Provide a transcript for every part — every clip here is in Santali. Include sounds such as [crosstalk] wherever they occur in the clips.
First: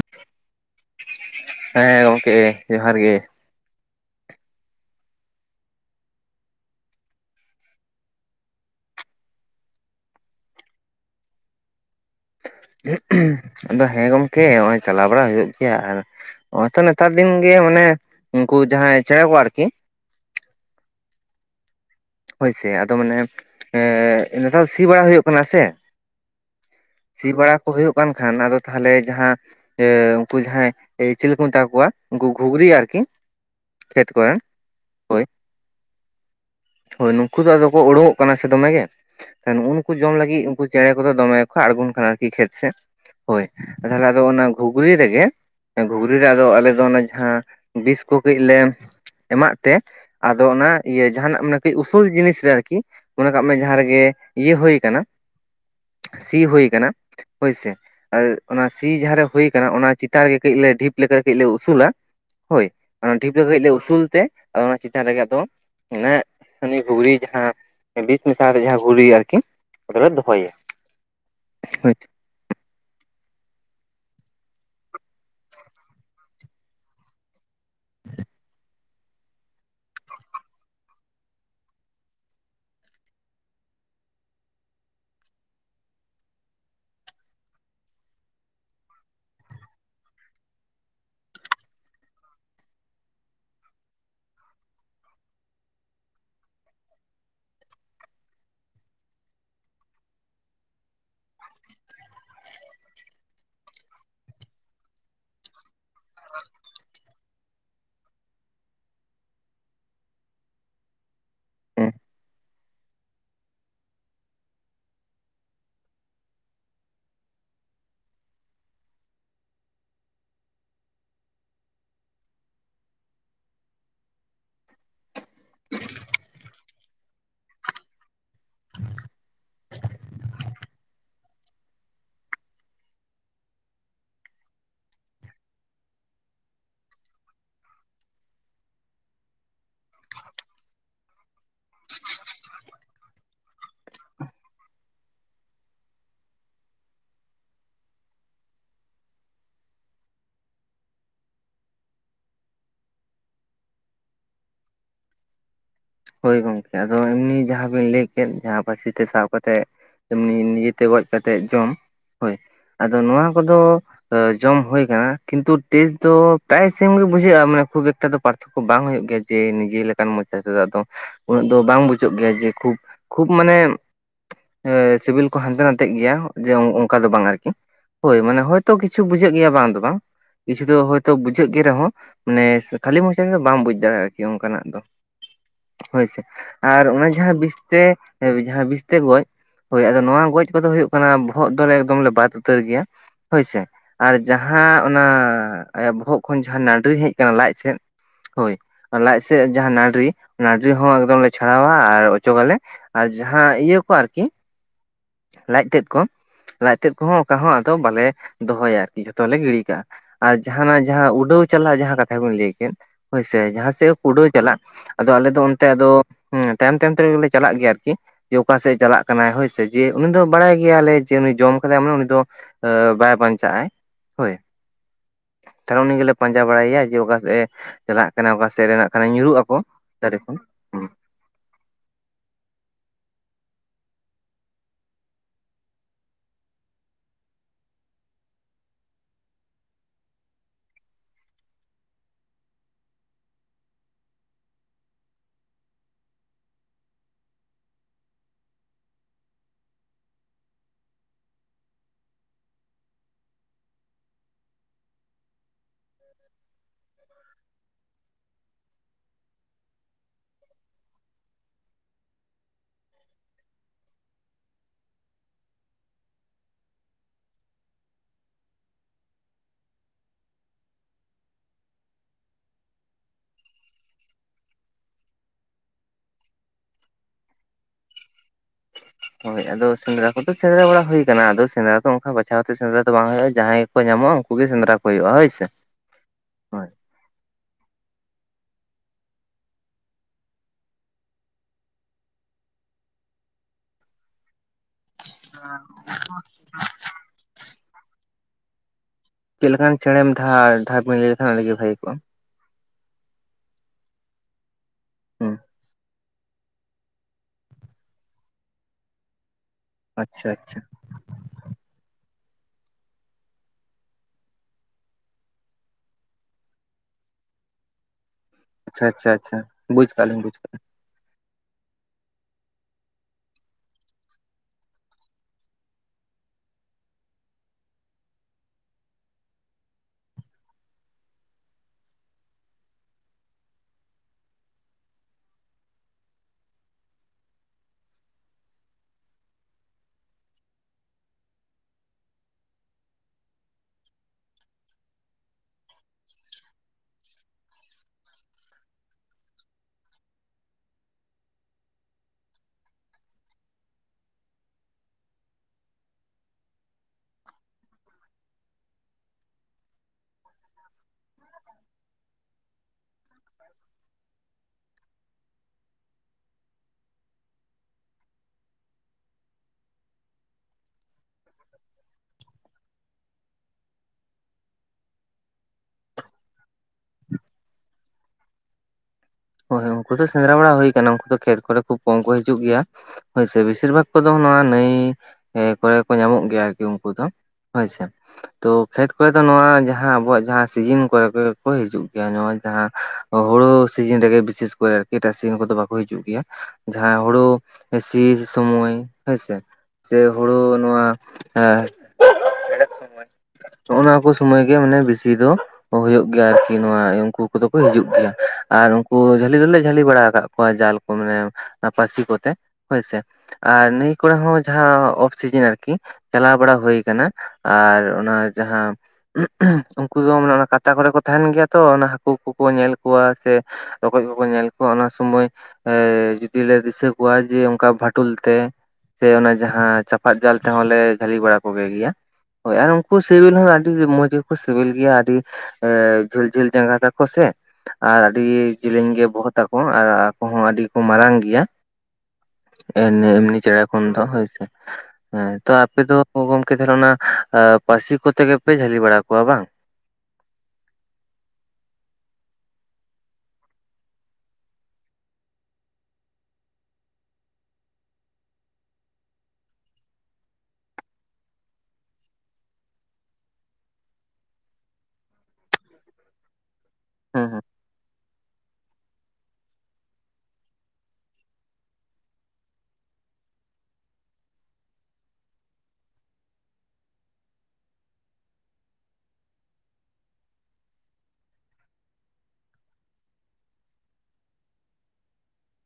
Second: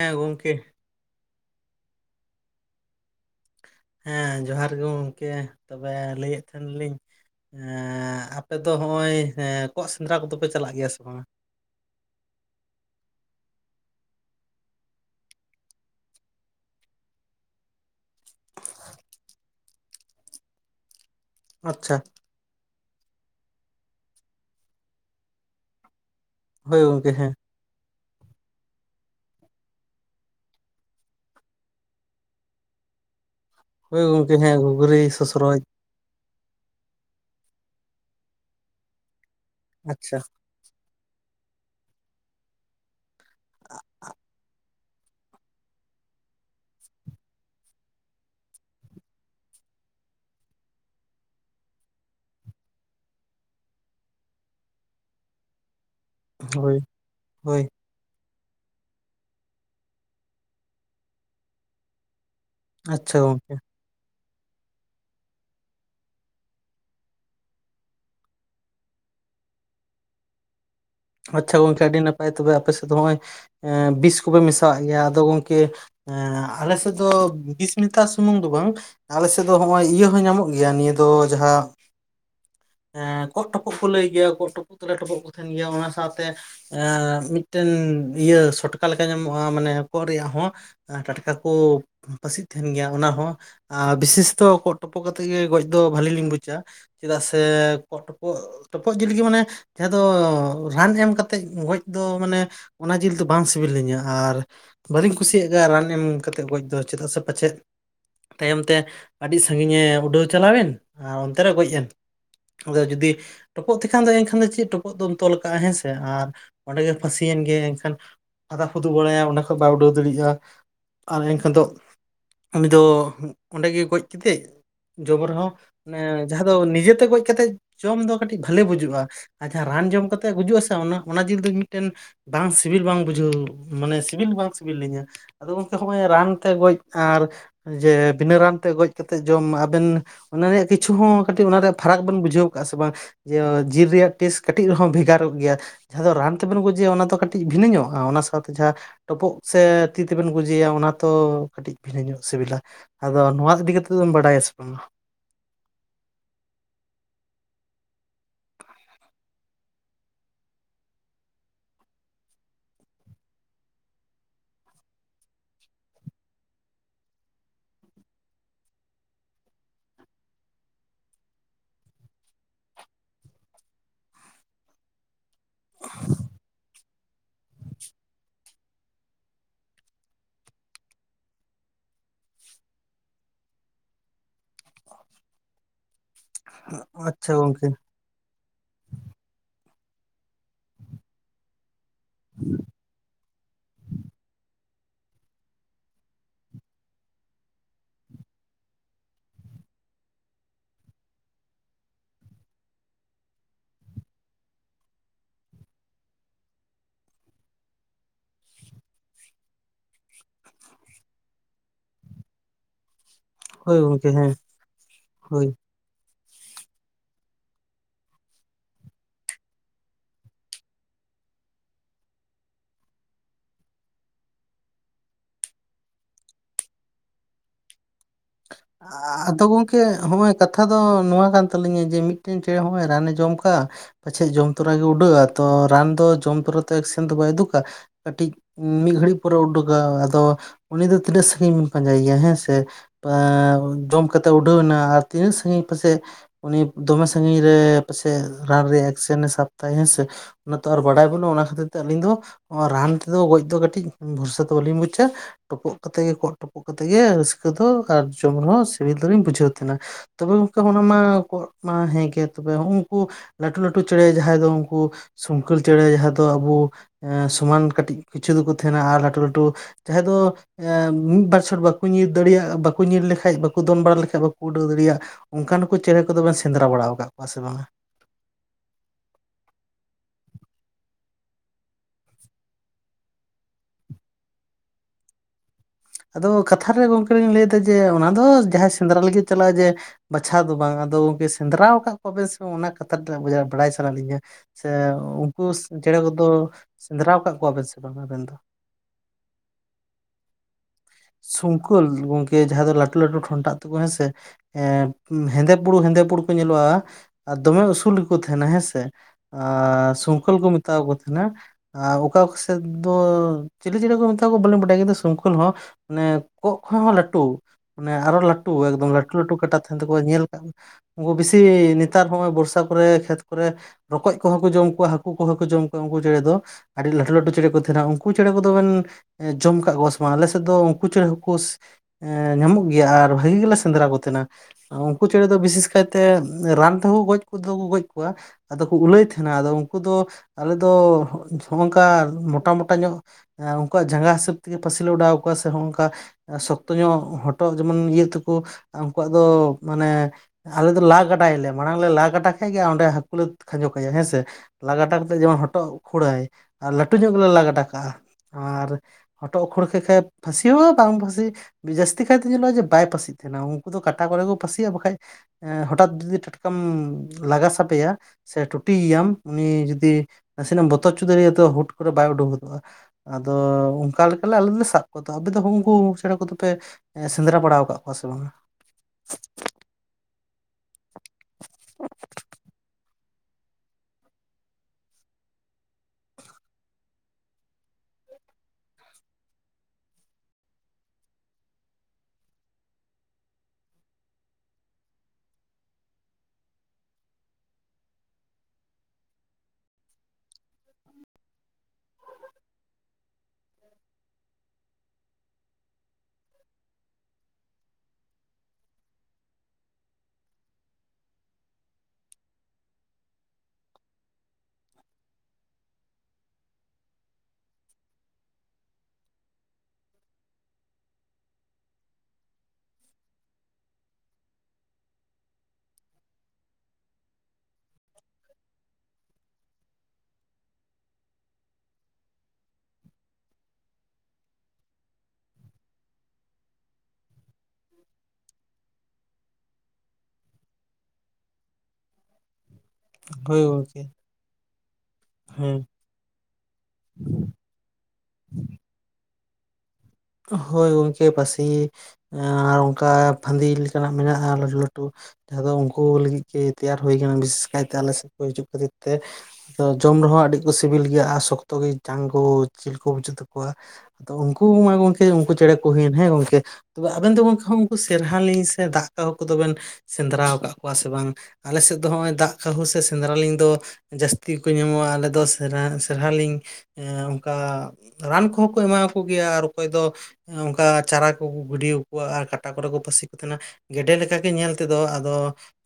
ᱦᱮᱸ ᱜᱚᱝᱠᱮ [unintelligible] ᱦᱮᱸ, ᱜᱚᱢᱠᱮ ᱡᱚᱦᱟᱨ ᱜᱮ ᱾ ᱦᱮᱸ, ᱡᱚᱦᱟᱨ ᱜᱮ ᱜᱚᱢᱠᱮ, ᱛᱚᱵᱮ, ᱞᱟᱹᱭᱮᱫ ᱛᱟᱦᱮᱱᱟᱞᱤᱧ ᱾ ᱟᱯᱮ ᱫᱚ, ᱦᱚᱸᱜᱼᱚᱭ ᱠᱚᱜ ᱥᱮᱸᱫᱽᱨᱟ ᱠᱚᱫᱚ ᱯᱮ, ᱪᱟᱞᱟᱜ ᱜᱮᱭᱟ ᱥᱮ ᱵᱟᱝᱟ? ᱦᱮᱸᱜᱼᱩᱻᱢ! ᱟᱫᱚ, ᱦᱮᱸ ᱜᱚᱝᱠᱮ, ᱱᱚᱜᱼᱚᱭ ᱪᱟᱞᱟᱣ ᱵᱟᱲᱟ, ᱦᱩᱭᱩᱜ ᱜᱮᱭᱟ ᱾ ᱦᱚᱸᱜ ᱛᱚ, ᱱᱮᱛᱟᱨ ᱫᱤᱱ ᱜᱮ, ᱚᱱᱮ, ᱩᱱᱠᱩ ᱡᱟᱦᱟᱸᱭ, ᱪᱟᱭ ᱠᱚᱻᱟᱨᱠᱤ ᱟᱪᱪᱷᱟ ᱾ ᱦᱳᱭᱥᱮ, ᱟᱫᱚ ᱢᱟᱱᱮ, ᱱᱮᱛᱟᱨ ᱥᱤ ᱵᱟᱲᱟ, ᱦᱩᱭᱩᱜ ᱠᱟᱱᱟ ᱥᱮ ᱾ ᱦᱳᱭ ᱜᱚᱝᱠᱮ ᱥᱤ ᱦᱮᱸ ᱵᱟᱲᱟ ᱠᱚ, ᱦᱩᱭᱩᱜ ᱠᱟᱱ ᱠᱷᱟᱱ, ᱟᱫᱚ ᱛᱟᱦᱚᱞᱮ, ᱡᱟᱦᱟᱸ ᱮᱻ, ᱩᱱᱠᱩ ᱡᱟᱦᱟᱸᱭ, ᱪᱤᱞᱤ? ᱠᱚ ᱢᱮᱛᱟ ᱠᱚᱣᱟ ᱾ ᱩᱱᱠᱩ ᱜᱷᱩᱜᱽᱨᱤ ᱟᱨᱠᱤ ᱾ ᱦᱚᱭ ᱜᱚᱝᱠᱮ, ᱦᱮᱸ ᱜᱷᱩᱜᱽᱨᱤ ᱥᱚᱥᱚᱨᱚᱡᱽ ᱾ ᱦᱳᱭ, ᱱᱩᱠᱩ ᱫᱚ ᱟᱫᱚ ᱠᱚ, ᱩᱰᱩᱠᱚᱜ ᱠᱟᱱᱟ ᱥᱮ ᱫᱚᱢᱮ ᱜᱮ, ᱩᱱᱠᱩ ᱡᱚᱢ ᱟᱪᱪᱷᱟ ᱞᱟᱹᱜᱤᱫ ᱩᱱᱠᱩ ᱪᱮᱬᱮ ᱠᱚᱫᱚ, ᱫᱚᱢᱮ ᱠᱷᱚᱜ ᱟᱲᱜᱚᱱ ᱠᱟᱱᱟ, ᱟᱨᱠᱤ ᱠᱷᱮᱛ ᱥᱮᱫ ᱾ ᱦᱳᱭ! ᱛᱟᱦᱚᱞᱮ ᱟᱫᱚ ᱚᱱᱟ, ᱜᱷᱩᱜᱽᱲᱤ ᱨᱮᱜᱮ, ᱜᱷᱩᱜᱽᱨᱤ ᱨᱮ, ᱟᱫᱚ ᱟᱞᱮ ᱫᱚ ᱚᱱᱟ ᱡᱟᱦᱟᱸ, ᱵᱤᱥ ᱠᱚ ᱠᱟᱹᱡ ᱞᱮ ᱮᱢᱟᱜ ᱛᱮ, ᱟᱫᱚ ᱚᱱᱟ, ᱤᱭᱟᱹ ᱡᱟᱦᱱᱟᱜ ᱢᱟᱱᱮ, ᱢᱮ ᱠᱟᱹᱡ ᱩᱥᱩᱞ ᱡᱤᱱᱤᱥ ᱨᱮ, ᱟᱨᱠᱤ ᱢᱚᱱᱮ ᱠᱟᱜ ᱢᱮ, ᱡᱟᱦᱟᱸ ᱨᱮᱜᱮ, ᱤᱭᱟᱹ ᱦᱩᱭ ᱟᱠᱟᱱᱟ, ᱥᱤ ᱦᱩᱭ ᱦᱳᱭ ᱟᱠᱟᱱᱟ ᱾ ᱦᱳᱭ ᱥᱮ ᱾ ᱟᱨ, ᱚᱱᱟ ᱥᱤ ᱡᱟᱦᱟᱸᱨᱮ, ᱦᱩᱭ ᱟᱠᱟᱱᱟ, ᱚᱱᱟ ᱪᱮᱛᱟᱱ ᱨᱮᱜᱮ ᱠᱟᱹᱡ ᱞᱮ, ᱰᱷᱤᱯ ᱞᱮᱠᱟ ᱠᱟᱹᱡ ᱞᱮ ᱩᱥᱩᱞᱟ, ᱦᱳᱭ, ᱚᱱᱟ ᱟᱪᱪᱷᱟ ᱰᱷᱤᱯ ᱞᱮᱠᱟ ᱜᱚᱝᱠᱮ ᱠᱟᱹᱡ ᱞᱮ, ᱩᱥᱩᱞ ᱛᱮ, ᱟᱫᱚ ᱚᱱᱟ ᱪᱮᱛᱟᱱ ᱨᱮᱜᱮ, ᱟᱫᱚ, ᱱᱮᱜ, ᱩᱱᱤ ᱜᱷᱩᱜᱽᱨᱤ, ᱡᱟᱦᱟᱸ ᱵᱤᱥ ᱢᱮᱥᱟ ᱟᱛᱮ, ᱡᱟᱦᱟᱸ ᱜᱷᱩᱜᱽᱨᱤ ᱟᱨᱠᱤ ᱟᱫᱚ ᱞᱮ, ᱫᱚᱦᱚ ᱮᱭᱟ ᱾ ᱟᱪᱪᱷᱟ, ᱜᱚᱝᱠᱮ! ᱟᱰᱤ ᱱᱟᱯᱟᱭ ᱛᱚᱵᱮ, ᱟᱯᱮ ᱥᱮᱫ ᱫᱚ ᱦᱚᱜᱼᱚᱸᱭ ᱾ ᱵᱤᱥ ᱠᱚᱯᱮ, ᱢᱮᱥᱟᱦᱟᱜᱼᱟ ᱜᱮᱭᱟ, ᱟᱫᱚ ᱜᱚᱝᱠᱮ, ᱮᱸᱼᱟᱞᱮ ᱥᱮᱫ ᱫᱚ, ᱵᱤᱥ ᱱᱮᱛᱟᱨ ᱥᱩᱢᱩᱝ ᱫᱚ ᱵᱟᱝ, ᱟᱞᱮ ᱥᱮᱫ ᱫᱚ, ᱱᱚᱜᱼᱚᱭ ᱤᱭᱟᱹ ᱦᱚᱸ ᱧᱟᱢᱚᱜ ᱜᱮᱭᱟ ᱾ ᱱᱤᱭᱟᱹ ᱫᱚ ᱡᱟᱦᱟᱸ ᱮᱸᱼ ᱠᱚᱜ ᱴᱚᱠᱚᱜ ᱠᱚ ᱞᱟᱹᱭ ᱜᱮᱭᱟ, ᱠᱚᱜ ᱴᱚᱠᱚᱜ ᱫᱚᱞᱮ ᱴᱚᱠᱚᱜ ᱠᱚ ᱛᱟᱦᱮᱱ ᱜᱮᱭᱟ, ᱚᱱᱟ ᱥᱟᱶᱛᱮ ᱢᱤᱫᱴᱮᱱ, ᱤᱭᱟᱹ ᱥᱚᱴᱠᱟ ᱞᱮᱠᱟ ᱧᱟᱢᱚᱜᱼᱟ, ᱢᱟᱱᱮ ᱠᱚᱜ ᱨᱮᱭᱟᱜ ᱦᱚᱸ ᱴᱟᱴᱠᱟ ᱠᱚ, ᱯᱟᱹᱥᱤᱜ ᱛᱟᱦᱮᱱ ᱜᱮᱭᱟ‌᱾ ᱚᱱᱟ ᱦᱚᱸ, ᱟᱨ ᱵᱤᱥᱮᱥ ᱛᱚ ᱠᱚᱜ ᱴᱚᱯᱚᱜ ᱠᱟᱛᱮᱜ ᱜᱮ, ᱜᱚᱡ ᱫᱚ ᱵᱷᱟᱞᱤ ᱞᱤᱧ ᱵᱩᱡᱟ ᱾ ᱪᱮᱫᱟᱜ ᱥᱮ, ᱠᱚᱜ ᱴᱚᱯᱚᱜ, ᱴᱚᱯᱚᱜ ᱡᱤᱞ ᱜᱮ, ᱢᱟᱱᱮ, ᱡᱟᱦᱟᱸ ᱫᱚ, ᱨᱟᱱ ᱮᱢ ᱠᱟᱛᱮᱡ ᱜᱚᱡ ᱫᱚ ᱢᱟᱱᱮ ᱚᱱᱟ ᱡᱤᱞ ᱫᱚ ᱵᱟᱝ ᱥᱤᱵᱤᱞ ᱞᱤᱧᱟ ᱟᱨ ᱵᱟᱹᱞᱤᱧ ᱠᱩᱥᱤᱭᱟᱜ ᱜᱮᱭᱟ ᱨᱟᱱ ᱮᱢ ᱠᱟᱛᱮᱫ ᱜᱚᱡ ᱫᱚ ᱪᱮᱫᱟᱜ ᱥᱮ ᱯᱟᱪᱮᱫ ᱛᱟᱭᱚᱢ ᱛᱮ ᱟᱹᱰᱤ ᱥᱟᱺᱜᱤᱧ ᱮ ᱩᱰᱟᱹᱣ ᱪᱟᱞᱟᱣᱮᱱ ᱟᱨ ᱚᱱᱛᱮ ᱨᱮ ᱜᱚᱡ ᱮᱱ ᱦᱮᱸ ᱾ ᱟᱫᱚ ᱡᱩᱫᱤ ᱴᱚᱯᱚᱜ ᱛᱮᱠᱷᱟᱱ ᱫᱚ ᱮᱱᱠᱷᱟᱱ ᱫᱚ ᱪᱮᱫ ᱴᱚᱯᱚᱜ ᱫᱚᱢ ᱛᱚᱞ ᱠᱟᱜᱼᱟ ᱦᱮᱸᱥᱮ ᱟᱨ ᱚᱸᱰᱮ ᱜᱮ ᱯᱷᱟᱥᱤᱭᱮᱱ ᱜᱮ, ᱮᱱᱠᱷᱟᱱ ᱯᱷᱟᱫᱟ ᱯᱷᱩᱫᱩ ᱵᱟᱲᱟᱭᱟ ᱚᱸᱰᱮ ᱠᱷᱚᱡ ᱵᱟᱭ ᱩᱰᱟᱹᱣ ᱫᱟᱲᱮᱭᱟᱜᱼᱟ ᱟᱨ ᱮᱱᱠᱷᱟᱱ ᱫᱚ ᱩᱱᱤ ᱫᱚ ᱚᱸᱰᱮ ᱜᱮ ᱜᱚᱡ ᱠᱟᱛᱮᱡ ᱡᱚᱢ ᱨᱮᱦᱚ ᱢᱟᱱᱮ ᱡᱟᱸᱦᱟ ᱫᱚ ᱱᱤᱡᱮ ᱛᱮ ᱜᱚᱡ ᱠᱟᱛᱮᱜ ᱡᱚᱢ ᱫᱚ ᱠᱟᱹᱴᱤᱡ ᱵᱷᱟᱞᱮ ᱵᱩᱡᱩᱜᱼᱟ ᱟᱨ ᱡᱟᱸᱦᱟ ᱨᱟᱱ ᱡᱚᱢ ᱠᱟᱛᱮ ᱜᱩᱡᱩᱜ-ᱟ ᱥᱮ ᱚᱱᱟ, ᱚᱱᱟ ᱡᱤᱞ ᱫᱚ ᱢᱤᱫᱴᱮᱱ ᱵᱟᱝ ᱥᱤᱵᱤᱞ ᱵᱟᱝ ᱵᱩᱡᱷᱟᱹᱣ ᱢᱟᱱᱮ ᱥᱤᱵᱤᱞ ᱵᱟᱝ ᱥᱤᱵᱤᱞ ᱞᱤᱧᱟ ᱾ ᱟᱫᱚ ᱜᱚᱝᱠᱮ ᱦᱚᱸᱜᱼᱚᱭ ᱨᱟᱱ ᱛᱮ ᱜᱚᱡ ᱟᱨ ᱡᱮ ᱵᱤᱱᱟᱹ ᱨᱟᱱ ᱛᱮ ᱜᱚᱡ ᱠᱟᱛᱮ ᱡᱚᱢ ᱟᱨ ᱟᱵᱮᱱ ᱚᱱᱟ ᱨᱮᱭᱟᱜ ᱠᱤᱪᱷᱩ ᱦᱚᱸ ᱠᱟᱹᱴᱤᱡ ᱚᱱᱟ ᱨᱮᱭᱟᱜ ᱯᱷᱟᱨᱟᱠ ᱵᱮᱱ ᱵᱩᱡᱷᱟᱹᱣ ᱠᱟᱜᱼᱟ ᱥᱮ ᱵᱟᱝ? ᱡᱮ ᱡᱤᱞ ᱨᱮᱭᱟᱜ ᱴᱮᱥᱴ ᱠᱟᱹᱴᱤᱡ ᱨᱮᱦᱚᱸ ᱵᱷᱮᱜᱟᱨᱚᱜ ᱜᱮᱭᱟ ᱾ ᱡᱟᱸᱦᱟ ᱫᱚ ᱨᱟᱱ ᱛᱮᱵᱮᱱ ᱜᱚᱡᱮᱭᱟ ᱚᱱᱟ ᱫᱚ ᱠᱟᱹᱴᱤᱡ ᱵᱷᱤᱱᱟᱹ ᱧᱚᱜᱼᱟ ᱾ ᱚᱱᱟ ᱥᱟᱶᱛᱮ ᱡᱟᱸᱦᱟ ᱴᱚᱯᱚᱜ ᱥᱮ ᱛᱤ ᱛᱮᱵᱮᱱ ᱜᱩᱡᱤᱭᱟ ᱚᱱᱟ ᱛᱚ ᱠᱟᱹᱴᱤᱡ ᱵᱷᱤᱱᱟᱹ ᱧᱚᱜ ᱥᱤᱵᱮᱞᱟ ᱾ ᱟᱫᱚ ᱱᱚᱣᱟ ᱤᱫᱤ ᱠᱟᱛᱮᱫ ᱫᱚᱢ ᱵᱟᱰᱟᱭᱟ ᱥᱮ ᱵᱟᱝᱟ? ᱦᱳᱭ ᱜᱚᱝᱠᱮ ᱾ ᱟᱫᱚ ᱮᱢᱱᱤ ᱡᱟᱸᱦᱟ ᱵᱤᱱ ᱞᱟᱹᱭ ᱠᱮᱜ ᱡᱟᱸᱦᱟ ᱯᱟᱥᱤ ᱛᱮ ᱥᱟᱵ ᱠᱟᱛᱮᱫ ᱮᱢᱱᱤ ᱱᱤᱡᱮᱛᱮ ᱜᱚᱡ ᱠᱟᱛᱮᱜ ᱡᱚᱢ ᱦᱳᱭ, ᱟᱫᱚ ᱱᱚᱣᱟ ᱠᱚᱫᱚ ᱡᱚᱢ ᱦᱳᱭ ᱠᱟᱱᱟ ᱠᱤᱱᱛᱩ ᱴᱮᱥᱴ ᱫᱚ ᱯᱨᱟᱭ ᱥᱮᱢ ᱜᱮ ᱵᱩᱡᱷᱟᱹᱜᱼᱟ ᱢᱟᱱᱮ ᱠᱷᱩᱵ ᱮᱠᱴᱟ ᱫᱚ ᱯᱟᱨᱛ ᱛᱷᱚᱠᱚ ᱵᱟᱝ ᱦᱳᱭᱳᱜ ᱜᱮᱭᱟ ᱡᱮ ᱱᱤᱡᱮ ᱞᱮᱠᱟᱱ ᱢᱚᱪᱟ ᱛᱮ ᱫᱚ ᱟᱫᱚ ᱩᱱᱟᱹᱜ ᱫᱚ ᱵᱟᱝ ᱵᱩᱡᱷᱟᱹᱜ ᱜᱮᱭᱟ ᱡᱮ, ᱠᱷᱩᱵ ᱠᱷᱩᱵ ᱢᱟᱱᱮ ᱥᱤᱵᱤᱞ ᱾ ᱠᱚ ᱦᱟᱱᱛᱮ ᱱᱟᱛᱮᱜ ᱜᱮᱭᱟ ᱡᱮ ᱚᱱᱠᱟ ᱫᱚ ᱵᱟᱝ ᱟᱨᱠᱤ, ᱦᱳᱭ ᱾ ᱢᱟᱱᱮ ᱦᱳᱭᱛᱳ ᱠᱤᱪᱷᱩ ᱵᱩᱡᱷᱟᱹᱜ ᱜᱮᱭᱟ ᱵᱟᱝ ᱫᱚ ᱵᱟᱝ ᱾ ᱠᱤᱪᱷᱩ ᱫᱚ ᱦᱚᱭᱛᱚ ᱵᱩᱡᱷᱟᱹᱜ ᱜᱮ ᱨᱮᱦᱚᱸ, ᱢᱟᱱᱮ ᱠᱷᱟᱹᱞᱤ ᱢᱚᱪᱟ ᱛᱮᱫᱚ ᱵᱟᱢ ᱵᱩᱡ ᱫᱟᱲᱮᱭᱟᱜᱼᱟ ᱟᱨᱠᱤ ᱚᱱᱠᱟᱱᱟᱜ ᱫᱚ ᱾ ᱦᱳᱭ ᱥᱮ ᱟᱨ ᱚᱱᱟ ᱟᱪᱪᱷᱟ ᱡᱟᱸᱦᱟ ᱵᱤᱥ ᱜᱚᱝᱠᱮ ᱛᱮ ᱡᱟᱸᱦᱟ ᱵᱤᱥ ᱛᱮ ᱜᱚᱡ, ᱦᱳᱭ ᱾ ᱟᱫᱚ ᱱᱚᱣᱟ ᱜᱚᱡ ᱠᱚᱫᱚ ᱦᱳᱭᱳᱜ ᱠᱟᱱᱟ ᱵᱚᱦᱚᱜ ᱫᱚᱞᱮ ᱮᱠᱫᱚᱢ ᱞᱮ ᱵᱟᱫ ᱩᱛᱟᱹᱨ ᱜᱮᱭᱟ ᱦᱳᱭ ᱥᱮ ᱟᱨ ᱡᱟᱸᱦᱟ ᱦᱮᱸ ᱚᱱᱟ ᱟᱭᱟᱜ ᱵᱚᱦᱚᱜ ᱠᱷᱚᱱ ᱡᱟᱸᱦᱟ ᱱᱟᱹᱰᱨᱤ ᱦᱮᱡ ᱟᱠᱟᱱᱟ ᱞᱟᱡ ᱥᱮᱫ ᱦᱳᱭ ᱞᱟᱡ ᱥᱮᱫ ᱡᱟᱸᱦᱟ ᱱᱟᱹᱰᱨᱤ ᱱᱟᱹᱰᱨᱤ ᱦᱚᱸ ᱮᱠᱫᱚᱢ ᱞᱮ ᱪᱷᱟᱲᱟᱣᱟ ᱟᱨ ᱚᱪᱚᱜ ᱟᱞᱮ ᱟᱨ ᱡᱟᱸᱦᱟ ᱤᱭᱟᱹ ᱠᱚ ᱟᱨᱠᱤ ᱞᱟᱡ ᱛᱮᱫ ᱠᱚ ᱞᱟᱡᱛᱮᱫ ᱠᱚᱦᱚᱸ ᱚᱠᱟ ᱦᱚᱸ ᱟᱫᱚ ᱵᱟᱞᱮ ᱫᱚᱦᱚᱭᱟ ᱟᱨᱠᱤ ᱡᱷᱚᱛᱚ ᱞᱮ ᱜᱤᱲᱤ ᱠᱟᱜᱼᱟ ᱾ ᱟᱨ ᱡᱟᱸᱦᱟᱱᱟᱜ ᱡᱟᱸᱦᱟ ᱩᱰᱟᱹᱣ ᱪᱟᱞᱟᱜ ᱡᱟᱸᱦᱟ ᱠᱟᱛᱷᱟ ᱵᱤᱱ ᱞᱟᱹᱭ ᱠᱮᱫ ᱦᱳᱭ ᱥᱮ ᱡᱟᱸᱦᱟ ᱦᱳᱭ ᱥᱮᱫ ᱜᱮᱠᱚ ᱜᱚᱝᱠᱮ ᱩᱰᱟᱹᱣ ᱦᱮᱸ ᱪᱟᱞᱟᱜ, ᱟᱫᱚ ᱟᱞᱮ ᱫᱚ ᱦᱳᱭ ᱚᱱ ᱛᱮ ᱟᱫᱚ ᱛᱟᱭᱚᱢ ᱛᱟᱭᱚᱢ ᱛᱮᱜᱮ ᱞᱮ ᱪᱟᱞᱟᱜ ᱜᱮᱭᱟ ᱟᱨᱠᱤ ᱡᱮ ᱚᱠᱟ ᱥᱮᱫ ᱪᱟᱞᱟᱜ ᱠᱟᱱᱟᱭ ᱦᱳᱭ ᱥᱮ ᱾ ᱡᱮ ᱩᱱᱤ ᱫᱚ ᱵᱟᱲᱟᱭ ᱜᱮᱭᱟ ᱞᱮ ᱡᱮ ᱩᱱᱤ ᱡᱚᱢ ᱠᱟᱫᱟᱭ ᱢᱟᱱᱮ ᱩᱱᱤ ᱫᱚ ᱟᱹ ᱵᱟᱭ ᱵᱟᱧᱪᱟᱜ ᱟᱭ ᱦᱳᱭ ᱾ [unintelligible] ᱛᱟᱦᱞᱮ ᱩᱱᱤ ᱜᱮᱞᱮ ᱯᱟᱸᱡᱟ ᱵᱟᱲᱟᱮᱭᱟ ᱡᱮ, ᱚᱠᱟ ᱥᱮᱫ ᱮ ᱪᱟᱞᱟᱜ ᱠᱟᱱᱟ ᱚᱠᱟ ᱥᱮᱫ ᱨᱮ ᱱᱟᱦᱟᱜ ᱠᱷᱟᱱ ᱧᱩᱨᱦᱩᱜ ᱟᱫᱚ ᱟᱠᱚ ᱾ ᱜᱚᱝᱠᱮ ᱦᱚᱸᱜᱼᱚᱭ ᱠᱟᱛᱷᱟ ᱫᱚ ᱱᱚᱣᱟ ᱠᱟᱱ ᱛᱟᱞᱤᱧᱟ ᱡᱮ ᱢᱤᱫᱴᱮᱱ ᱪᱮᱬᱮ ᱦᱚᱸᱜᱼᱚᱭ ᱨᱟᱱ ᱮ ᱡᱚᱢ ᱠᱟᱜ-ᱟ ᱾ ᱯᱟᱪᱮᱫ ᱡᱚᱢ ᱛᱚᱨᱟ ᱜᱮ ᱩᱰᱟᱹᱜᱼᱟ ᱾ ᱛᱚ ᱨᱟᱱ ᱫᱚ ᱡᱚᱢ ᱛᱚᱨᱟ ᱛᱚ ᱮᱠᱥᱮᱱ ᱫᱚ ᱵᱟᱭ ᱩᱫᱩᱠᱟ ᱾ ᱠᱟᱹᱴᱤᱡ ᱢᱤᱫ ᱜᱷᱟᱹᱲᱤᱡ ᱯᱚᱨᱮ ᱩᱰᱩᱠᱟ ᱾ ᱟᱫᱚ ᱩᱱᱤ ᱫᱚ ᱛᱤᱱᱟᱹᱜ ᱥᱟᱺᱜᱤᱧ ᱵᱮᱱ ᱯᱟᱸᱡᱟᱮᱭᱟ ᱦᱮᱸᱥᱮ ᱾ ᱮᱸᱻ ᱡᱚᱢ ᱠᱟᱛᱮᱫ ᱩᱰᱟᱹᱣ ᱮᱱᱟ ᱟᱨ ᱛᱤᱱᱟᱹᱜ ᱥᱟᱺᱜᱤᱧ ᱯᱟᱥᱮᱡ ᱩᱱᱤ ᱫᱚᱢᱮ ᱥᱟᱺᱜᱤᱧ ᱨᱮ ᱯᱟᱥᱮᱡ ᱨᱟᱱ ᱨᱮᱭᱟᱜ ᱮᱠᱥᱮᱱ ᱮ ᱥᱟᱵ ᱛᱟᱭ ᱦᱮᱸᱥᱮ ᱾ ᱚᱱᱟ ᱛᱚ ᱟᱨ ᱵᱟᱰᱟᱭ ᱵᱟᱹᱱᱩᱜᱼᱟ ᱾ ᱚᱱᱟ ᱠᱷᱟᱹᱛᱤᱨ ᱛᱮ ᱟᱹᱞᱤᱧ ᱫᱚ ᱨᱟᱱ ᱛᱮᱫᱚ ᱜᱚᱡ ᱫᱚ ᱠᱟᱹᱴᱤᱡ ᱵᱷᱚᱨᱥᱟᱹ ᱠᱩ ᱵᱟᱞᱤᱧ ᱵᱩᱡᱟ ᱾ ᱴᱚᱯᱚᱜ ᱠᱟᱛᱮᱜ ᱜᱮ ᱠᱚᱜ ᱴᱚᱯᱚᱜ ᱠᱟᱛᱮᱫ ᱜᱮ ᱨᱟᱹᱥᱠᱟᱹ ᱫᱚ ᱟᱨ ᱡᱚᱢ ᱨᱮᱦᱚᱸ ᱥᱤᱵᱤᱞ ᱫᱚ ᱞᱤᱧ ᱵᱩᱡᱷᱟᱹᱣ ᱛᱟᱦᱮᱸᱱᱟ᱾ ᱛᱚᱵᱮ ᱚᱱᱠᱟ ᱢᱟ ᱠᱚᱜ ᱢᱟ ᱦᱮᱸᱜᱮ ᱛᱚᱵᱮ ᱦᱩᱱᱠᱩ ᱞᱟᱹᱴᱩ ᱞᱟᱹᱴᱩ ᱪᱮᱬᱮ ᱡᱟᱦᱟᱸᱭ ᱫᱚ ᱩᱱᱠᱩ ᱥᱩᱝᱠᱟᱹᱞ ᱪᱮᱬᱮ ᱡᱟᱸᱦᱟᱭ ᱫᱚ ᱟᱵᱩ ᱥᱚᱢᱟᱱ ᱠᱟᱹᱴᱤᱡ ᱠᱤᱪᱷᱩ ᱫᱩᱠᱚ ᱛᱟᱦᱮᱸᱱᱟ ᱟᱨ ᱞᱟᱹᱴᱩ ᱞᱟᱹᱴᱩ ᱡᱟᱦᱟᱸᱭ ᱫᱚ ᱢᱤᱫ ᱵᱟᱨ ᱵᱚᱪᱷᱚᱨ ᱵᱟᱠᱚ ᱧᱤᱨ ᱫᱟᱲᱮᱭᱟᱜ ᱵᱟ ᱵᱟᱠᱚ ᱧᱮᱞ ᱞᱮᱠᱷᱟᱡ ᱵᱟᱠᱚ ᱫᱚᱱ ᱵᱟᱲᱟ ᱞᱮᱠᱷᱟᱡ ᱵᱟᱠᱚ ᱩᱰᱟᱹ ᱫᱟᱲᱮᱭᱟᱜ ᱚᱱᱠᱟᱱ ᱠᱚ ᱪᱮᱬᱮ ᱠᱚᱫᱚᱚᱵᱱ ᱥᱮᱸᱫᱽᱨᱟ ᱵᱟᱲᱟ ᱟᱠᱟᱫ ᱠᱚᱣᱟ ᱥᱮ ᱵᱟᱝᱟ? ᱦᱳᱭ ᱟᱫᱚ ᱥᱮᱸᱫᱽᱨᱟ ᱠᱚᱫᱚ ᱥᱮᱸᱫᱽᱨᱟ ᱵᱟᱲᱟ ᱦᱩᱭ ᱟᱠᱟᱱᱟ ᱟᱫᱚ ᱥᱮᱸᱫᱽᱨᱟ ᱫᱚ ᱚᱱᱠᱟ ᱵᱟᱪᱷᱟᱣᱛᱮ ᱥᱮᱸᱫᱽᱨᱟ ᱫᱚ ᱵᱟᱝ ᱦᱩᱭᱩᱜᱼᱟ ᱡᱟᱦᱟᱸᱭ ᱠᱚ ᱧᱟᱢᱚᱜᱼᱟ ᱩᱱᱠᱩ ᱜᱮ ᱥᱮᱸᱫᱽᱨᱟ ᱠᱚ ᱦᱩᱭᱩᱜᱼᱟ ᱦᱳᱭ ᱥᱮ᱾ ᱟᱫᱚ ᱦᱳᱭ ᱠᱟᱛᱷᱟᱨ ᱨᱮ ᱜᱚᱝᱠᱮ ᱞᱤᱧ ᱞᱟᱹᱭᱫᱟ ᱡᱮ ᱚᱱᱟ ᱫᱚ ᱡᱟᱦᱟᱸᱭ ᱥᱮᱸᱫᱽᱨᱟ ᱞᱟᱹᱜᱤᱫ ᱪᱟᱞᱟᱜᱼᱟ ᱡᱮ ᱵᱟᱪᱷᱟᱣ ᱫᱚ ᱵᱟᱝ ᱟᱫᱚ ᱜᱚᱢᱠᱮ ᱥᱮᱸᱫᱽᱨᱟ ᱟᱠᱟᱫ ᱠᱚᱣᱟᱵᱮᱱ ᱥᱮ ᱚᱱᱟ ᱠᱟᱛᱷᱟ ᱵᱟᱲᱟᱭ ᱥᱟᱱᱟ ᱞᱤᱧᱟ᱾ ᱥᱮ ᱩᱱᱠᱩ ᱪᱮᱬᱮ ᱠᱚᱫᱚ ᱥᱮᱸᱫᱽᱨᱟ ᱟᱠᱟᱫ ᱠᱚᱣᱟᱵᱮᱱ ᱥᱮ ᱵᱟᱝ ᱟᱵᱮᱱ ᱫᱚ ᱪᱮᱫ ᱞᱮᱠᱟᱱ ᱪᱮᱬᱮᱢ ᱫᱷᱟᱷᱟᱨ [inaudible] ᱥᱚᱝᱠᱟᱹᱞ ᱜᱚᱝᱠᱮ ᱡᱟᱦᱟᱸᱭ ᱫᱚ ᱞᱟᱹᱴᱩ ᱞᱟᱹᱴᱩ ᱴᱷᱚᱱᱴᱟᱜ ᱛᱟᱠᱚ ᱦᱮᱸ ᱥᱮ ᱮ ᱦᱩᱸ ᱦᱮᱸᱫᱮ ᱯᱩᱲ ᱦᱮᱸᱫᱮ ᱯᱩᱲ ᱠᱚ ᱧᱮᱞᱚᱜᱼᱟ ᱟᱨ ᱫᱚᱢᱮ ᱩᱥᱩᱞ ᱜᱮᱠᱚ ᱛᱟᱦᱮᱱᱟ ᱦᱮᱸᱥᱮ ᱟᱸ ᱟᱪᱪᱷᱟ ᱥᱩᱝᱠᱷᱟ. ᱞ ᱠᱚ ᱟᱪᱪᱷᱟ ᱢᱮᱛᱟᱣ ᱠᱚ ᱛᱟᱦᱮᱸᱱᱟ ᱟᱨ ᱚᱠᱟ ᱚᱠᱟ ᱥᱮᱫ ᱫᱚ ᱪᱤᱞᱤ ᱪᱤᱞᱤ ᱠᱚ ᱢᱮᱛᱟ ᱠᱚᱣᱟ ᱵᱟᱹᱞᱤᱧ ᱵᱟᱰᱟᱭᱟ ᱠᱤᱱᱛᱩ ᱥᱚᱝᱠᱞ ᱦᱚᱸ ᱢᱟᱱᱮ ᱠᱚᱜ ᱠᱷᱚᱡ ᱦᱚᱸ ᱞᱟᱹᱴᱩ ᱢᱟᱱᱮ ᱟᱨᱚ ᱞᱟᱹᱴᱩ ᱟᱪᱪᱷᱟ ᱮᱠᱫᱚᱢ ᱟᱪᱪᱷᱟ ᱞᱟᱹᱴᱩ ᱞᱟᱹᱴᱩ ᱟᱪᱪᱷᱟ ᱠᱟᱴᱟ ᱛᱟᱦᱮᱱ ᱵᱩᱡ ᱛᱟᱠᱚᱣᱟ ᱞᱤᱧ ᱧᱮᱞ ᱵᱩᱡ ᱠᱟᱜ ᱞᱤᱧ ᱩᱱᱠᱩ ᱵᱮᱥᱤ ᱱᱮᱛᱟᱨ ᱥᱚᱢᱚᱭ ᱵᱚᱨᱥᱟ ᱠᱚᱨᱮ ᱠᱷᱮᱛ ᱠᱚᱨᱮ ᱨᱚᱠᱚᱡ ᱠᱚᱦᱚᱸ ᱠᱚ ᱡᱚᱢ ᱠᱚᱣᱟ ᱦᱟᱹᱠᱩ ᱠᱚᱦᱚᱸ ᱠᱚ ᱡᱚᱢ ᱠᱚᱣᱟ ᱩᱱᱠᱩ ᱪᱮᱬᱮ ᱫᱚ᱾ ᱟᱹᱰᱤ ᱞᱟᱹᱴᱩ ᱞᱟᱹᱴᱩ ᱪᱮᱬᱮ ᱠᱚ ᱛᱟᱦᱮᱱᱟ ᱩᱱᱠᱩ ᱪᱮᱬᱮ ᱠᱚᱫᱚᱵᱮᱱ ᱡᱚᱢ ᱟᱠᱟᱟᱜ ᱠᱚᱣᱟ ᱥᱮ ᱵᱟᱝ ᱟᱞᱮᱥᱮᱫ ᱫᱚ ᱦᱠᱩ ᱪᱮᱬᱮ ᱦᱚᱸᱠᱩ ᱧᱟᱢᱚᱜ ᱜᱮᱭᱟ ᱟᱨ ᱵᱷᱟᱹᱜᱤ ᱜᱮᱞᱮ ᱥᱮᱸᱫᱽᱨᱟ ᱠᱚ ᱛᱟᱦᱮᱸᱱᱟ᱾ ᱩᱱᱠᱩ ᱪᱮᱬᱮ ᱫᱚ ᱵᱤᱥᱮᱥ ᱠᱟᱭᱛᱮ ᱨᱟᱱ ᱛᱮᱦᱚᱸ ᱜᱚᱡ ᱠᱚ ᱠᱚ ᱜᱚᱡ ᱠᱚᱣᱟ ᱟᱫᱚ ᱠᱚ ᱩᱞᱟᱹᱭ ᱛᱟᱦᱮᱱᱟ ᱟᱫᱚ ᱩᱱᱠᱩ ᱫᱚ ᱟᱞᱮ ᱫᱚ ᱱᱚᱜᱼᱝᱠᱟ ᱢᱳᱴᱟ ᱢᱚᱴᱟ ᱧᱚᱜ ᱩᱱᱠᱩᱣᱟᱜ ᱡᱟᱸᱜᱟ ᱦᱤᱥᱟᱹᱵ ᱛᱮᱜᱮ ᱯᱟᱹᱥᱤᱞ ᱞᱮ ᱚᱰᱟᱣ ᱟᱠᱣᱟ ᱥᱮ ᱚᱱᱠᱟ ᱥᱚᱠᱛᱚ ᱧᱚᱜ ᱦᱚᱴᱚᱜ ᱡᱮᱢᱚᱱ ᱤᱭ ᱛᱟᱠᱚ ᱩᱱᱠᱩᱣᱟᱜ ᱫᱚ ᱢᱟᱱᱮ ᱟᱞᱮ ᱫᱚ ᱞᱟ ᱜᱟᱰᱟᱭᱟᱞᱮ ᱢᱟᱲᱟᱝ ᱞᱮ ᱞᱟ ᱜᱟᱰᱟ ᱠᱷᱟ ᱜᱮ ᱚᱸᱰᱮ ᱦᱟᱹᱠᱩᱮ ᱠᱷᱟᱸᱡᱚ ᱠᱟᱭᱟ ᱦᱮᱸ ᱥᱮ᱾ ᱞᱟᱜᱟᱴᱟᱜ ᱫᱚ ᱡᱮᱢᱚᱱ ᱦᱚᱴᱚᱜ ᱠᱷᱟᱹᱲᱟᱹᱭ ᱟᱨ ᱞᱟᱹᱴᱩ ᱧᱚᱜ ᱜᱮᱞᱮ ᱞᱟ ᱜᱟᱰᱟ ᱠᱟᱜᱼᱟ᱾ ᱟᱨ ᱦᱚᱴᱚᱜ ᱠᱷᱩᱲ ᱛᱮᱠᱷᱟᱡ ᱯᱷᱟᱥᱤ ᱵᱟᱝ ᱯᱟᱹᱥᱤ ᱡᱟᱹᱥᱛᱤ ᱠᱟᱭᱛᱮ ᱧᱮᱞᱚᱜᱼᱟ ᱡᱮ ᱵᱟᱭ ᱯᱟᱹᱥᱤᱜ ᱛᱟᱦᱮᱱᱟ ᱩᱱᱠᱩ ᱫᱚ ᱠᱟᱴᱟ ᱠᱚᱨᱮ ᱠᱚ ᱯᱟᱹᱥᱤᱜᱼᱟ ᱵᱟᱠᱷᱟᱡ ᱦᱚᱴᱟᱛ ᱡᱩᱫᱤ ᱴᱟᱴᱠᱟᱢ ᱞᱟᱜᱟ ᱥᱟᱵᱮᱭᱟ ᱥᱮ ᱴᱩᱴᱤᱭᱮᱭᱟᱢ ᱩᱱᱤ ᱡᱩᱫᱤ ᱱᱟᱥᱮ ᱮᱢ ᱵᱚᱛᱚᱨ ᱦᱚᱪᱚ ᱫᱟᱲᱮᱭᱟᱜᱟᱭᱼᱟ ᱛᱚ ᱦᱩᱴ ᱠᱚᱨᱮ ᱵᱟᱭ ᱩᱰᱩᱠ ᱜᱚᱫᱚᱜᱼᱟ᱾ ᱟᱫᱚ ᱚᱱᱠᱟ ᱞᱮᱠᱟᱞᱮ ᱟᱞᱮ ᱫᱚ ᱞᱮ ᱥᱟᱵ ᱠᱚ ᱟᱯᱮ ᱫᱚ ᱩᱱᱠᱩ ᱪᱮᱬᱟ ᱠᱚᱫᱚᱯᱮ ᱥᱮᱸᱫᱽᱨᱟ ᱵᱟᱲᱟ ᱟᱠᱟᱫ ᱠᱚᱣᱟ ᱥᱮ ᱵᱟᱝᱟ? ᱦᱳᱭ ᱩᱱᱠᱩ ᱫᱚ ᱥᱮᱸᱫᱽᱨᱟ ᱵᱟᱲᱟ ᱦᱩᱭ ᱟᱠᱟᱱᱟ ᱩᱱᱠᱩ ᱫᱚ ᱠᱷᱮᱛ ᱠᱚᱨᱮ ᱠᱷᱩᱵ ᱠᱚᱢ ᱠᱚ ᱦᱤᱡᱩᱜ ᱜᱮᱭᱟ᱾ ᱦᱳᱭᱥᱮ ᱵᱮᱥᱤᱨ ᱵᱷᱟᱜ ᱠᱚᱫᱚ ᱱᱚᱣᱟ ᱱᱟᱹᱭ ᱠᱚᱨᱮ ᱠᱚ ᱧᱟᱢᱚᱜ ᱜᱮᱭᱟ ᱟᱨᱠᱤ ᱩᱱᱠᱩ ᱫᱚ᱾ ᱦᱳᱭᱥᱮ ᱛᱚ ᱠᱷᱮᱛ ᱠᱚᱨᱮ ᱫᱚ ᱱᱚᱣᱟ ᱡᱟᱦᱟᱸ ᱟᱵᱚᱣᱟᱜ ᱡᱟᱦᱟᱸ ᱥᱤᱡᱤᱱ ᱠᱚᱨᱮ ᱠᱚ ᱦᱤᱡᱩᱜ ᱜᱮᱭᱟ ᱱᱚᱣᱟ ᱡᱟᱦᱟᱸ ᱦᱳᱲᱳ ᱥᱤᱡᱤᱱ ᱨᱮᱜᱮ ᱵᱤᱥᱮᱥ ᱠᱚᱨᱮ ᱟᱨᱠᱤ ᱮᱴᱟᱜ ᱥᱤᱡᱤᱱ ᱠᱚᱫᱚ ᱵᱟᱠᱚ ᱦᱤᱡᱩᱜ ᱜᱮᱭᱟ᱾ ᱡᱟᱦᱟᱸ ᱦᱩᱲᱩ ᱥᱤᱨ ᱥᱚᱢᱚᱭ ᱦᱳᱭᱥᱮ᱾ ᱥᱮ ᱦᱩᱲᱩ ᱱᱚᱣᱟ ᱮᱸ ᱱᱚᱜᱼ ᱱᱚᱣᱟ ᱠᱚ ᱥᱚᱢᱚᱭ ᱜᱮ ᱢᱟᱱᱮ ᱵᱮᱥᱤ ᱫᱚ ᱦᱩᱭᱩᱜ ᱜᱮᱭᱟ ᱟᱨᱠᱤ ᱱᱚᱶᱟ ᱩᱱᱠᱩ ᱠᱚᱫᱚ ᱠᱚ ᱦᱤᱡᱩᱜ ᱜᱮᱭᱟ ᱟᱨ ᱩᱱᱠᱩ ᱡᱷᱟᱹᱞᱤ ᱫᱚᱞᱮ ᱡᱷᱟᱹᱞᱤ ᱵᱟᱲᱟ ᱟᱠᱟᱫ ᱠᱚᱣᱟ ᱡᱟᱞ ᱠᱚ ᱢᱟᱱᱮ ᱯᱟᱹᱥᱤ ᱠᱚᱛᱮ ᱦᱳᱭᱥᱮ᱾ ᱟᱨ ᱱᱟᱹᱭ ᱠᱚᱨᱮ ᱦᱚᱸ ᱡᱟᱦᱟᱸ ᱚᱯᱷᱥᱤᱡᱮᱱ ᱟᱹᱨᱠᱤ᱾ ᱪᱟᱞᱟᱣ ᱵᱟᱲᱟ ᱦᱩᱭ ᱠᱟᱱᱟ ᱟᱨ ᱚᱱᱟ ᱡᱟᱦᱟᱸ ᱩᱱᱠᱩ ᱫᱚ ᱢᱟᱱᱮ ᱚᱱᱟ ᱠᱟᱛᱟ ᱠᱚᱨᱮ ᱠᱚ ᱛᱟᱦᱮᱱ ᱜᱮᱭᱟ ᱛᱚ᱾ ᱚᱱᱟ ᱦᱟᱹᱠᱩ ᱠᱚᱠᱚ ᱧᱮᱞ ᱠᱚᱣᱟ ᱥᱮ᱾ ᱨᱚᱠᱚᱡ ᱠᱚᱠᱚ ᱧᱮᱞ ᱠᱚᱣᱟ᱾ ᱚᱱᱟ ᱥᱚᱢᱚᱭ ᱮ ᱡᱩᱫᱤ ᱞᱮ ᱫᱤᱥᱟᱹ ᱠᱚᱣᱟ ᱡᱮ ᱚᱱᱠᱟ ᱵᱷᱟᱴᱳᱞ ᱛᱮ ᱥᱮ ᱚᱱᱟ ᱡᱟᱦᱟᱸ ᱪᱟᱯᱟᱫ ᱡᱟᱞ ᱛᱮᱦᱚᱸ ᱞᱮ ᱡᱷᱟᱹᱞᱤ ᱵᱟᱲᱟ ᱠᱚᱜᱮ ᱜᱮᱭᱟ᱾ ᱦᱳᱭ ᱟᱨ ᱩᱱᱠᱩ ᱥᱤᱵᱤᱞ ᱦᱚᱸ ᱟᱹᱰᱤ ᱢᱚᱸᱡᱽ ᱜᱮᱠᱚ ᱥᱤᱵᱤᱞ ᱜᱮᱭᱟ᱾ ᱟᱹᱰᱤ ᱮ ᱡᱷᱟᱹᱞ ᱡᱷᱟᱹᱞ ᱡᱟᱸᱜᱟ ᱛᱟᱠᱚ ᱥᱮ ᱟᱨ ᱟᱹᱰᱤ ᱡᱮᱞᱮᱧ ᱜᱮ ᱵᱚᱦᱚᱜ ᱟᱠᱚ ᱟᱨ ᱟᱠᱚ ᱦᱚᱸ ᱟᱹᱰᱤ ᱠᱚ ᱢᱟᱨᱟᱝ ᱜᱮᱭᱟ᱾ ᱦᱳᱭ ᱮᱢᱱᱤ ᱪᱮᱸᱬᱮ ᱜᱚᱝᱠᱮ ᱠᱷᱚᱱ ᱫᱚ ᱦᱚᱭ ᱥᱮ ᱦᱮᱸ, ᱦᱮᱸ ᱟᱯᱮ ᱫᱚ? ᱜᱚᱝᱠᱮ ᱛᱟᱦᱞᱮ ᱚᱱᱟ ᱯᱟᱹᱥᱤ ᱠᱚᱛᱮ ᱜᱮ ᱯᱮ ᱡᱷᱟᱹᱞᱤ ᱵᱟᱲᱟ ᱠᱚᱣᱟ ᱵᱟᱝ? ᱦᱳᱭ ᱜᱚᱝᱠᱮ ᱯᱟᱹᱥᱤ ᱟᱨ ᱚᱱᱠᱟ ᱯᱷᱟᱸᱫᱤ ᱞᱮᱠᱟᱱᱟᱜ ᱢᱮᱱᱟᱜᱼᱟ, ᱞᱟᱹᱴᱩ ᱞᱟᱹᱴᱩ ᱡᱟᱦᱟᱸ ᱫᱚ ᱩᱱᱠᱩ ᱞᱟᱹᱜᱤᱫ ᱜᱮ ᱛᱮᱭᱟᱨ ᱦᱩᱭ ᱠᱟᱱᱟ᱾ ᱵᱤᱥᱮᱥ ᱠᱟᱭᱛᱮ ᱟᱞᱮ ᱥᱮᱫ ᱠᱚ ᱦᱤᱡᱩᱜ ᱠᱷᱟᱹᱛᱤᱨ ᱛᱮ᱾ ᱡᱚᱢ ᱨᱮᱦᱚᱸ ᱟᱹᱰᱤ ᱠᱚ ᱥᱤᱵᱤᱞ ᱜᱮᱭᱟ ᱟᱨ ᱥᱚᱠᱛᱚ ᱜᱮ ᱡᱟᱝ ᱠᱚ ᱡᱤᱞ ᱠᱚ ᱵᱩᱡᱷᱟᱹᱜ ᱛᱟᱠᱚᱣᱟ᱾ ᱟᱫᱚ ᱩᱱᱠᱩ ᱢᱟ ᱜᱚᱝᱠᱮ ᱩᱱᱠᱩ ᱪᱮᱬᱮ ᱠᱚ ᱦᱩᱭᱮᱱ ᱦᱮᱸ ᱜᱚᱝᱠᱮ, ᱛᱚᱵᱮ ᱟᱵᱮᱱ ᱫᱚ ᱦᱮᱸ ᱦᱮᱸ ᱜᱚᱝᱠᱮ ᱦᱚᱸ ᱩᱱᱠᱩ ᱥᱮᱨᱦᱟ ᱞᱤᱧᱴ ᱥᱮ ᱫᱟᱜ ᱠᱟᱦᱩᱸ ᱠᱚᱫᱚ ᱵᱮᱱ ᱥᱮᱸᱫᱽᱨᱟ ᱠᱟᱫ ᱠᱚᱣᱟ ᱥᱮ ᱵᱟᱝ᱾ ᱟᱞᱮ ᱥᱮᱫ ᱫᱚ ᱱᱚᱜᱼᱚᱭ ᱫᱟᱜ ᱠᱟᱹᱦᱩ ᱥᱮ ᱥᱮᱸᱫᱽᱨᱟ ᱞᱤᱧ ᱫᱚ ᱡᱟᱹᱥᱛᱤ ᱠᱚ ᱧᱟᱢᱚᱜᱼᱟ᱾ ᱟᱞᱮ ᱫᱚ ᱥᱮᱨᱟᱞᱤ ᱥᱮᱨᱟᱞᱤ ᱦᱮᱸ ᱚᱱᱠᱟ ᱨᱟᱱ ᱠᱚᱦᱚᱸ ᱠᱚ ᱮᱢᱟ ᱠᱚ ᱜᱮᱭᱟ ᱟᱨ ᱚᱠᱚᱭ ᱫᱚ ᱚᱱᱠᱟ ᱪᱟᱨᱟ ᱠᱚ ᱠᱚ ᱜᱤᱰᱤ ᱟᱠᱚᱣᱟ ᱟᱨ ᱠᱟᱴᱟ ᱠᱚᱨᱮ ᱠᱚ ᱯᱟᱹᱥᱤ ᱠᱚ ᱛᱟᱦᱮᱸᱱᱟ᱾ ᱜᱮᱰᱮ ᱞᱮᱠᱟ ᱜᱮ ᱧᱮᱞ ᱛᱮᱫᱚ ᱟᱫᱚ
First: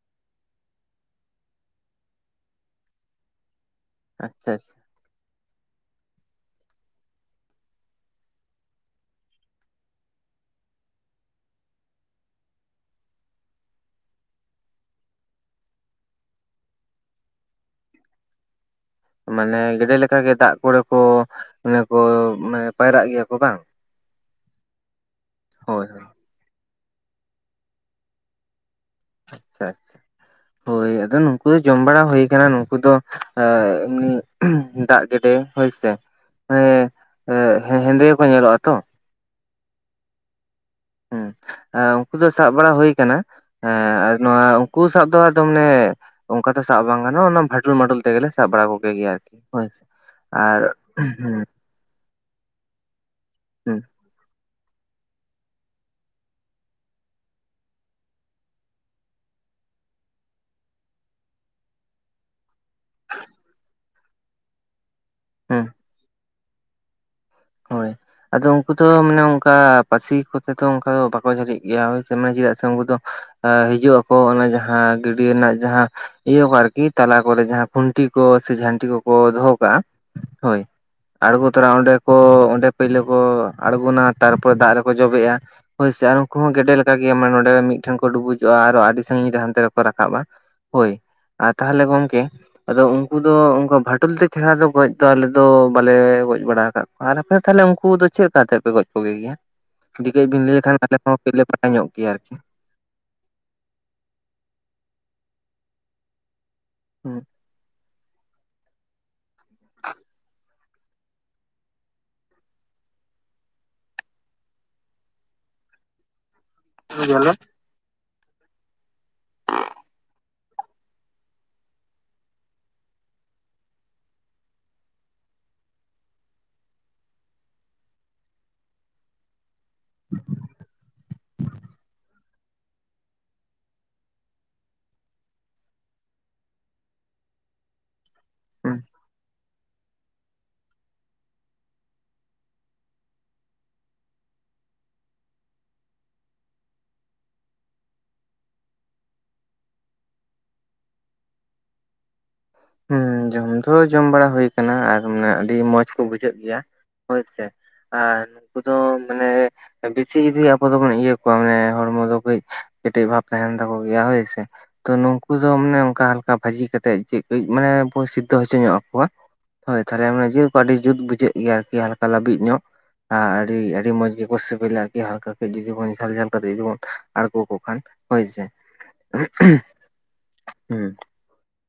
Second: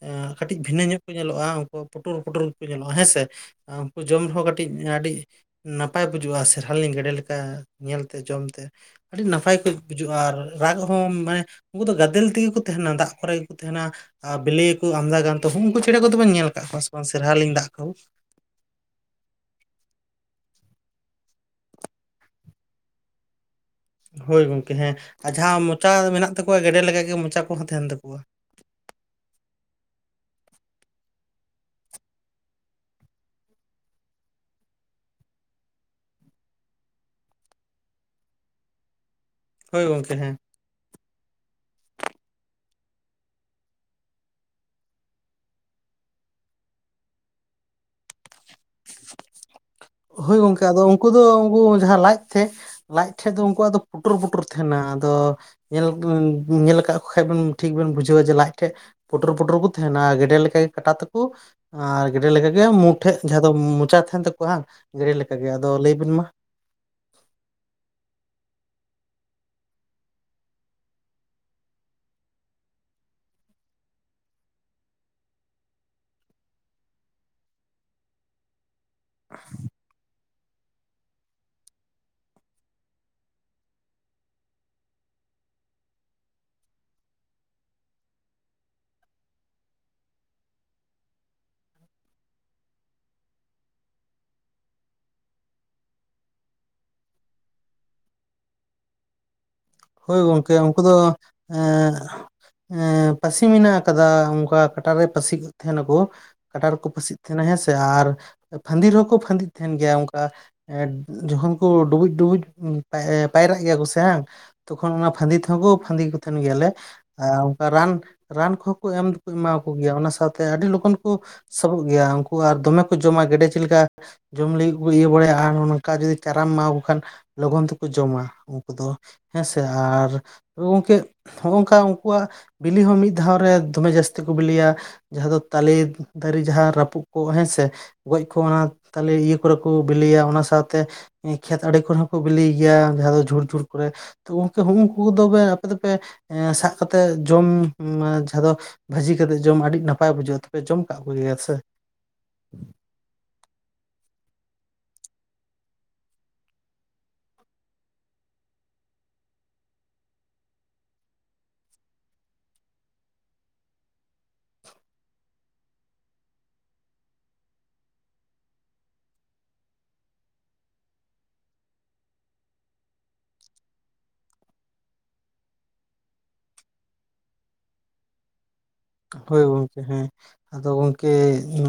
ᱮᱸ ᱠᱟᱹᱴᱤᱡ ᱵᱷᱤᱱᱟᱹ ᱧᱚᱜ ᱠᱚ ᱧᱮᱞᱚᱜᱼᱟ᱾ ᱩᱱᱠᱩ ᱯᱩᱴᱩᱨ ᱯᱩᱴᱩᱨ ᱠᱚ ᱧᱮᱞᱚᱜᱼᱟ ᱦᱮᱸᱥᱮ᱾ ᱡᱚᱢ ᱨᱮᱦᱚᱸ ᱟᱪᱪᱷᱟ ᱠᱟᱹᱴᱤᱡ, ᱟᱪᱪᱷᱟ ᱟᱹᱰᱤ ᱱᱟᱯᱟᱭ ᱵᱩᱡᱩᱜᱼᱟ᱾ ᱥᱮᱨᱟᱞᱤ ᱜᱮᱰᱮ ᱞᱮᱠᱟ ᱧᱮᱞ ᱛᱮ, ᱡᱚᱢ ᱛᱮ᱾ ᱟᱹᱰᱤ ᱱᱟᱯᱟᱭ ᱠᱚᱡ ᱵᱩᱡᱩᱜᱼᱟ ᱟᱨ ᱨᱟᱜ ᱦᱚᱸ ᱢᱟᱱᱮ ᱩᱱᱠᱩ ᱫᱚ ᱜᱟᱫᱮᱞ ᱛᱮᱜᱮ ᱠᱚ ᱛᱟᱦᱮᱱᱟ, ᱫᱟᱜ ᱠᱚᱨᱮ ᱜᱮᱠᱚ ᱛᱟᱦᱮᱱᱟ᱾ ᱟᱨ ᱵᱤᱞᱤ ᱠᱚ ᱟᱢᱫᱟ ᱜᱟᱱ ᱛᱚ ᱩᱱᱠᱩ ᱪᱮᱬᱮ ᱠᱚᱫᱚᱵᱚᱱ ᱧᱮᱞ ᱟᱠᱟᱫ ᱠᱚᱣᱟ ᱥᱮ᱾ ᱥᱮᱨᱦᱟᱞᱤᱝ ᱫᱟᱜ ᱠᱟᱸᱦᱩ ᱢᱟᱱᱮ ᱜᱮᱰᱮ ᱞᱮᱠᱟ ᱜᱮ ᱫᱟᱜ ᱠᱚᱨᱮ ᱠᱚ, ᱚᱱᱮ ᱠᱚ ᱢᱟᱱᱮ ᱯᱟᱭᱨᱟᱜ ᱜᱮᱭᱟ ᱠᱚ ᱵᱟᱝ? ᱦᱳᱭ ᱜᱚᱝᱠᱮ ᱦᱮᱸ, ᱟᱨ ᱡᱟᱦᱟᱸ ᱦᱳᱭ ᱢᱚᱪᱟ ᱦᱳᱭ ᱢᱮᱱᱟᱜ ᱛᱟᱠᱚᱣᱟ ᱜᱮᱰᱮ ᱞᱮᱠᱟ ᱜᱮ ᱢᱚᱪᱟ ᱠᱚᱦᱚᱸ ᱛᱟᱦᱮᱱ ᱛᱟᱠᱚᱣᱟ᱾ [inaudible] ᱦᱳᱭ ᱟᱫᱚ ᱱᱩᱠᱩ ᱫᱚ ᱡᱚᱢ ᱵᱟᱲᱟ ᱦᱩᱭ ᱟᱠᱟᱱᱟ᱾ ᱱᱩᱠᱩ ᱫᱚ ᱮᱢᱱᱤ ᱫᱟᱜ ᱜᱮᱰᱮ ᱦᱳᱭ ᱥᱮ ᱦᱮ ᱦᱮᱸᱫᱮ ᱜᱮ ᱠᱚ ᱧᱮᱞᱚᱜᱼᱟ ᱛᱚ? ᱦᱳᱭ ᱜᱚᱝᱠᱮ ᱦᱮᱸ᱾ ᱦᱮᱸ ᱩᱱᱠᱩ ᱫᱚ ᱥᱟᱵᱽ ᱵᱟᱲᱟ ᱦᱩᱭ ᱟᱠᱟᱱᱟ᱾ ᱦᱮᱸ ᱟᱨ ᱱᱚᱣᱟ ᱩᱱᱠᱩ ᱥᱟᱵᱽ ᱫᱚ ᱟᱫᱚ ᱚᱱᱮ ᱚᱱᱠᱟ ᱫᱚ ᱥᱟᱵᱽ ᱵᱟᱝ ᱜᱟᱱᱚᱜ, ᱚᱱᱟ ᱵᱷᱟᱴᱚᱞ ᱢᱟᱴᱚᱞ ᱛᱮᱜᱮ ᱞᱮ ᱥᱟᱵ ᱵᱟᱲᱟ ᱠᱚᱜᱮ ᱜᱮᱭᱟ ᱟᱹᱨᱠᱤ᱾ ᱦᱳᱭ ᱜᱚᱝᱠᱮ ᱟᱫᱚ ᱩᱱᱠᱩ ᱫᱚ ᱩᱱᱠᱩ ᱡᱟᱦᱟᱸ ᱞᱟᱡ ᱛᱮ ᱞᱟᱡᱽ ᱴᱷᱮᱡ ᱫᱚ ᱩᱱᱠᱩᱣᱟᱜ ᱫᱚ ᱦᱩᱸ ᱯᱩᱴᱩᱨ ᱯᱩᱴᱩᱨ ᱛᱟᱦᱮᱱᱟ᱾ ᱟᱫᱚ ᱧᱮᱞ ᱧᱮᱞ ᱟᱠᱟᱫ ᱠᱚ ᱠᱷᱟᱱ ᱴᱷᱤᱠ ᱵᱮᱱ ᱵᱩᱡᱷᱟᱹᱣᱟ ᱡᱮ ᱞᱟᱡ ᱴᱷᱮᱡ ᱯᱩᱴᱩᱨ ᱯᱩᱴᱩᱨ ᱠᱚ ᱛᱟᱦᱮᱱᱟ᱾ ᱜᱮᱰᱮ ᱞᱮᱠᱟ ᱜᱮ ᱠᱟᱴᱟ ᱛᱟᱠᱚ᱾ ᱟᱨ ᱜᱮᱰᱮ ᱞᱮᱠᱟᱜᱮ ᱢᱩᱴᱷᱮᱡ ᱟᱫᱚ ᱢᱚᱪᱟ ᱛᱟᱦᱮᱱ ᱛᱟᱠᱚᱣᱟ ᱦᱟᱸᱜ ᱜᱮᱰᱮ ᱞᱮᱠᱟ ᱜᱮ᱾ ᱦᱩᱸ ᱟᱫᱚ ᱞᱟᱹᱭ ᱵᱤᱱ ᱢᱟ ᱦᱳᱭ᱾ ᱟᱫᱚ ᱩᱱᱠᱩ ᱫᱚ ᱢᱟᱱᱮ ᱚᱱᱠᱟ ᱯᱟᱹᱥᱤ ᱠᱚᱛᱮ ᱫᱚ ᱚᱱᱠᱟ ᱫᱚ ᱵᱟᱠᱚ ᱡᱷᱟᱹᱞᱤᱜ ᱜᱮᱭᱟ ᱦᱳᱭ ᱥᱮ ᱪᱮᱫᱟᱜ ᱥᱮ ᱩᱱᱠᱩ ᱫᱚ ᱦᱤᱡᱩᱜ ᱟᱠᱚ, ᱚᱱᱟ ᱡᱟᱦᱟᱸ ᱜᱟᱹᱰᱭᱟᱹ ᱨᱮᱱᱟᱜ ᱡᱟᱦᱟᱸ ᱤᱭᱟᱹ ᱠᱚ ᱟᱨᱠᱤ, ᱛᱟᱞᱟ ᱠᱚᱨᱮ ᱡᱟᱦᱟᱸ ᱠᱷᱩᱱᱴᱤ ᱠᱚ ᱥᱮ ᱡᱷᱟᱱᱴᱤ ᱠᱚ ᱠᱚ ᱫᱚᱦᱚ ᱠᱟᱜᱼᱟ ᱦᱳᱭ, ᱟᱸᱬᱜᱚ ᱛᱚᱨᱟ ᱚᱸᱰᱮ ᱠᱚ ᱚᱸᱰᱮ ᱯᱳᱭᱞᱳ ᱠᱚ ᱟᱬᱜᱚᱱᱟ ᱛᱟᱨᱯᱚᱨᱮ ᱫᱟᱜ ᱨᱮᱠᱚ ᱡᱚᱵᱮᱜᱼᱟ ᱾ ᱦᱳᱭ ᱥᱮ, ᱟᱨ ᱩᱱᱠᱩ ᱦᱚᱸ ᱜᱮᱰᱮ ᱞᱮᱠᱟ ᱜᱮ ᱢᱟᱱᱮ ᱱᱚᱰᱮ ᱢᱤᱫᱴᱷᱮᱱ ᱠᱚ ᱰᱩᱵᱩᱡᱚᱜᱼᱟ ᱟᱨ ᱟᱹᱰᱤ ᱥᱟᱺᱜᱤᱧ ᱨᱮ ᱦᱟᱱᱛᱮ ᱨᱮᱠᱚ ᱨᱟᱠᱟᱵᱼᱟ ᱾ ᱦᱳᱭ ᱛᱟᱦᱚᱞᱮ ᱜᱚᱢᱠᱮᱼᱼ ᱟᱫᱚ ᱩᱱᱠᱩ ᱫᱚᱠᱩ ᱵᱷᱟᱴᱳᱞ ᱛᱮ ᱪᱮᱦᱨᱟ ᱫᱚ ᱜᱚᱡ ᱫᱚ ᱟᱞᱮ ᱫᱚ ᱵᱟᱞᱮ ᱜᱚᱡ ᱵᱟᱲᱟ ᱟᱠᱟᱫ ᱠᱚᱣᱟ ᱾ ᱟᱨ ᱟᱯᱮ ᱫᱚ ᱛᱟᱦᱚᱞᱮ ᱩᱱᱠᱩ ᱫᱚ ᱪᱮᱫ ᱞᱮᱠᱟ ᱠᱟᱛᱮ ᱯᱮ ᱜᱚᱡ ᱠᱚᱜᱮ ᱜᱮᱭᱟ? ᱦᱳᱭ ᱡᱩᱫᱤ ᱵᱤᱱ ᱜᱚᱝᱠᱮ ᱞᱟᱹᱭ ᱞᱮᱠᱷᱟᱱ ᱩᱱᱠᱩ ᱫᱚ ᱟᱞᱮᱦᱚᱸ ᱠᱟᱹᱡ ᱞᱮ ᱵᱟᱲᱟᱭ ᱧᱚᱜ ᱮᱸ ᱜᱮᱭᱟ ᱟᱹᱨᱠᱤ ᱾ ᱮᱸ ᱯᱟᱹᱥᱤ ᱢᱮᱱᱟᱜ ᱟᱠᱟᱫᱟ ᱚᱱᱠᱟ ᱠᱟᱴᱟ ᱨᱮ ᱯᱟᱹᱥᱤ ᱠᱚ ᱛᱟᱦᱮᱱᱟᱠᱚ ᱾ ᱠᱟᱴᱟ ᱨᱮᱠᱚ ᱯᱟᱹᱥᱤᱜ ᱦᱩᱸ ᱛᱟᱦᱮᱱᱟ ᱦᱮᱸᱥᱮ ᱟᱨ ᱯᱷᱟᱸᱫᱤ ᱨᱮᱦᱚᱸ ᱠᱚ ᱯᱷᱟᱸᱫᱤᱜ ᱛᱟᱦᱮᱱ ᱜᱮᱭᱟ ᱚᱱᱠᱟ ᱾ ᱮᱸ ᱡᱚᱠᱷᱚᱱ ᱠᱚ ᱰᱩᱵᱩᱡ ᱰᱩᱵᱩᱡ ᱯᱟᱭᱨᱟᱜ ᱜᱮᱭᱟ ᱠᱚ ᱥᱮ ᱦᱟᱸᱜᱼᱼ ᱛᱚᱠᱷᱚᱱ ᱚᱱᱟ ᱯᱷᱟᱸᱫᱤ ᱛᱮᱦᱚᱸ ᱠᱚ ᱯᱷᱟᱸᱫᱤ ᱠᱚ ᱛᱟᱦᱮᱱ ᱜᱮᱭᱟᱞᱮ, ᱦᱩᱸ ᱟᱨᱼᱼ ᱨᱟᱱ ᱨᱟᱱ ᱠᱚᱦᱚᱸ ᱠᱚ ᱮᱢ ᱮᱢᱟ ᱠᱚ ᱜᱮᱭᱟ ᱚᱱᱟ ᱥᱟᱶᱛᱮ ᱟᱹᱰᱤ ᱞᱚᱜᱚᱱ ᱠᱚᱼᱼ ᱥᱟᱵᱚᱜ ᱜᱮᱭᱟ ᱩᱱᱠᱩ ᱟᱨ ᱫᱚᱢᱮ ᱠᱚ ᱡᱚᱢᱟ ᱜᱮᱰᱮ ᱪᱮᱫ ᱞᱮᱠᱟ ᱾ ᱡᱚᱢ ᱞᱟᱹᱜᱤᱫ ᱠᱚ ᱤᱭᱟᱹ ᱵᱟᱲᱟᱭᱟ ᱟᱨ ᱱᱚᱝᱠᱟ ᱡᱩᱫᱤ ᱪᱟᱨᱟᱢ ᱮᱢᱟᱣᱟᱠᱚ ᱠᱷᱟᱱᱼᱼ ᱞᱚᱜᱚᱱ ᱛᱮᱠᱚ ᱡᱚᱢᱟ ᱩᱱᱠᱩ ᱫᱚ ᱦᱮᱸᱥᱮ ᱾ ᱟᱨ ᱜᱚᱢᱠᱮᱼᱼ ᱱᱚᱜᱼᱚ ᱱᱚᱝᱠᱟ ᱩᱱᱠᱩᱣᱟᱜ ᱵᱤᱞᱤ ᱦᱚᱸ ᱢᱤᱫ ᱫᱷᱟᱣ ᱨᱮ ᱫᱚᱢᱮ ᱡᱟᱹᱥᱛᱤ ᱠᱚ ᱵᱤᱞᱤᱭᱟ ᱾ ᱡᱟᱦᱟᱸ ᱫᱚ ᱛᱟᱞᱮ ᱫᱟᱨᱮ ᱡᱟᱦᱟᱸ ᱨᱟᱹᱯᱩᱫ ᱠᱚᱜ ᱦᱮᱸᱥᱮ ᱜᱚᱡ ᱠᱚ ᱚᱱᱟ ᱛᱟᱞᱮ ᱤᱭᱟᱹ ᱼᱼ ᱠᱚᱨᱮ ᱠᱚ ᱵᱤᱞᱤᱭᱟ ᱚᱱᱟ ᱥᱟᱶᱛᱮ ᱮᱸ ᱠᱷᱮᱛ ᱟᱲᱮ ᱠᱚᱨᱮ ᱦᱚᱸᱠᱚ ᱵᱤᱞᱤᱭ ᱜᱮᱭᱟ ᱡᱟᱦᱟᱸ ᱫᱚ ᱡᱷᱩᱲ ᱡᱷᱩᱲ ᱠᱚᱨᱮᱼᱼ ᱛᱩ ᱦᱩᱜ [unintelligible] ᱩᱭᱝᱠᱩ ᱛᱚᱵᱮ ᱟᱯᱮ ᱫᱚᱯᱮ ᱮᱸ ᱥᱟᱵ ᱠᱟᱛᱮᱫ ᱡᱚᱢ ᱡᱟᱦᱟᱸ ᱫᱚᱼᱼ ᱵᱷᱟᱹᱡᱤ ᱠᱟᱛᱮᱫ ᱡᱚᱢ ᱟᱹᱰᱤ ᱱᱟᱯᱟᱭ ᱵᱩᱡᱷᱟᱹᱜᱼᱟ ᱛᱚᱵᱮ ᱡᱚᱢ ᱠᱟᱜ ᱠᱚᱜᱮᱭᱟ ᱥᱮ? ᱦᱮᱸ ᱡᱚᱢ ᱫᱚ ᱡᱚᱢ ᱵᱟᱲᱟ ᱦᱩᱭ ᱠᱟᱱᱟ ᱟᱨ ᱢᱟᱱᱮ ᱟᱹᱰᱤ ᱢᱚᱸᱡᱽ ᱠᱚ ᱵᱩᱡᱷᱟᱹᱜ ᱜᱮᱭᱟ ᱦᱳᱭ ᱥᱮ ᱾ ᱟᱨ ᱱᱩᱠᱩ ᱫᱚ ᱢᱟᱱᱮᱼᱼ ᱵᱤᱥᱤ ᱡᱩᱫᱤ ᱟᱵᱚ ᱫᱚᱵᱚᱱ ᱤᱭᱟᱹ ᱠᱚᱣᱟ ᱢᱟᱱᱮ ᱦᱚᱲᱢᱚ ᱫᱚ ᱠᱟᱹᱡ ᱠᱮᱴᱮᱡ ᱵᱷᱟᱵᱽ ᱛᱟᱦᱮᱱ ᱛᱟᱠᱚᱣᱟ ᱜᱮᱭᱟ ᱦᱳᱭ ᱥᱮ ᱾ ᱛᱚ ᱱᱩᱝᱠᱩ ᱫᱚ ᱢᱟᱱᱮ ᱚᱱᱠᱟ ᱦᱟᱞᱠᱟ ᱵᱷᱟᱹᱡᱤ ᱠᱟᱛᱮᱜ ᱪᱮᱫ ᱠᱟᱹᱡᱽ ᱢᱟᱱᱮ ᱵᱚ ᱥᱤᱫᱽᱫᱷᱚ ᱦᱚᱪᱚ ᱧᱚᱜ ᱠᱚᱣᱟᱼᱼ ᱦᱚᱭ ᱛᱟᱦᱞᱮ ᱢᱟᱱᱮ ᱡᱤᱞ ᱠᱚ ᱟᱹᱰᱤ ᱡᱩᱛ ᱵᱩᱡᱷᱟᱹᱜ ᱜᱮᱭᱟ ᱟᱨᱠᱤ ᱦᱟᱞᱠᱟ ᱞᱟᱹᱵᱤᱫ ᱧᱚᱜᱼᱼ ᱟᱨ ᱟᱹᱰᱤ ᱟᱹᱰᱤ ᱢᱚᱸᱡᱽ ᱜᱮᱠᱚ ᱥᱤᱵᱤᱞᱟ ᱟᱨᱠᱤ ᱦᱟᱞᱠᱟ ᱠᱟᱹᱡᱽ ᱡᱩᱫᱤ ᱵᱚᱱ ᱡᱷᱟᱞ ᱡᱷᱟᱞ ᱠᱟᱛᱮ ᱡᱩᱫᱤ ᱵᱚᱱ ᱟᱸᱬᱜᱚ ᱠᱚ ᱠᱷᱟᱡ ᱾ ᱦᱚᱭ ᱥᱮᱼᱼ ᱦᱚᱭ ᱜᱚᱝᱠᱮ ᱦᱮᱸ ᱟᱫᱚ ᱜᱚᱝᱠᱮ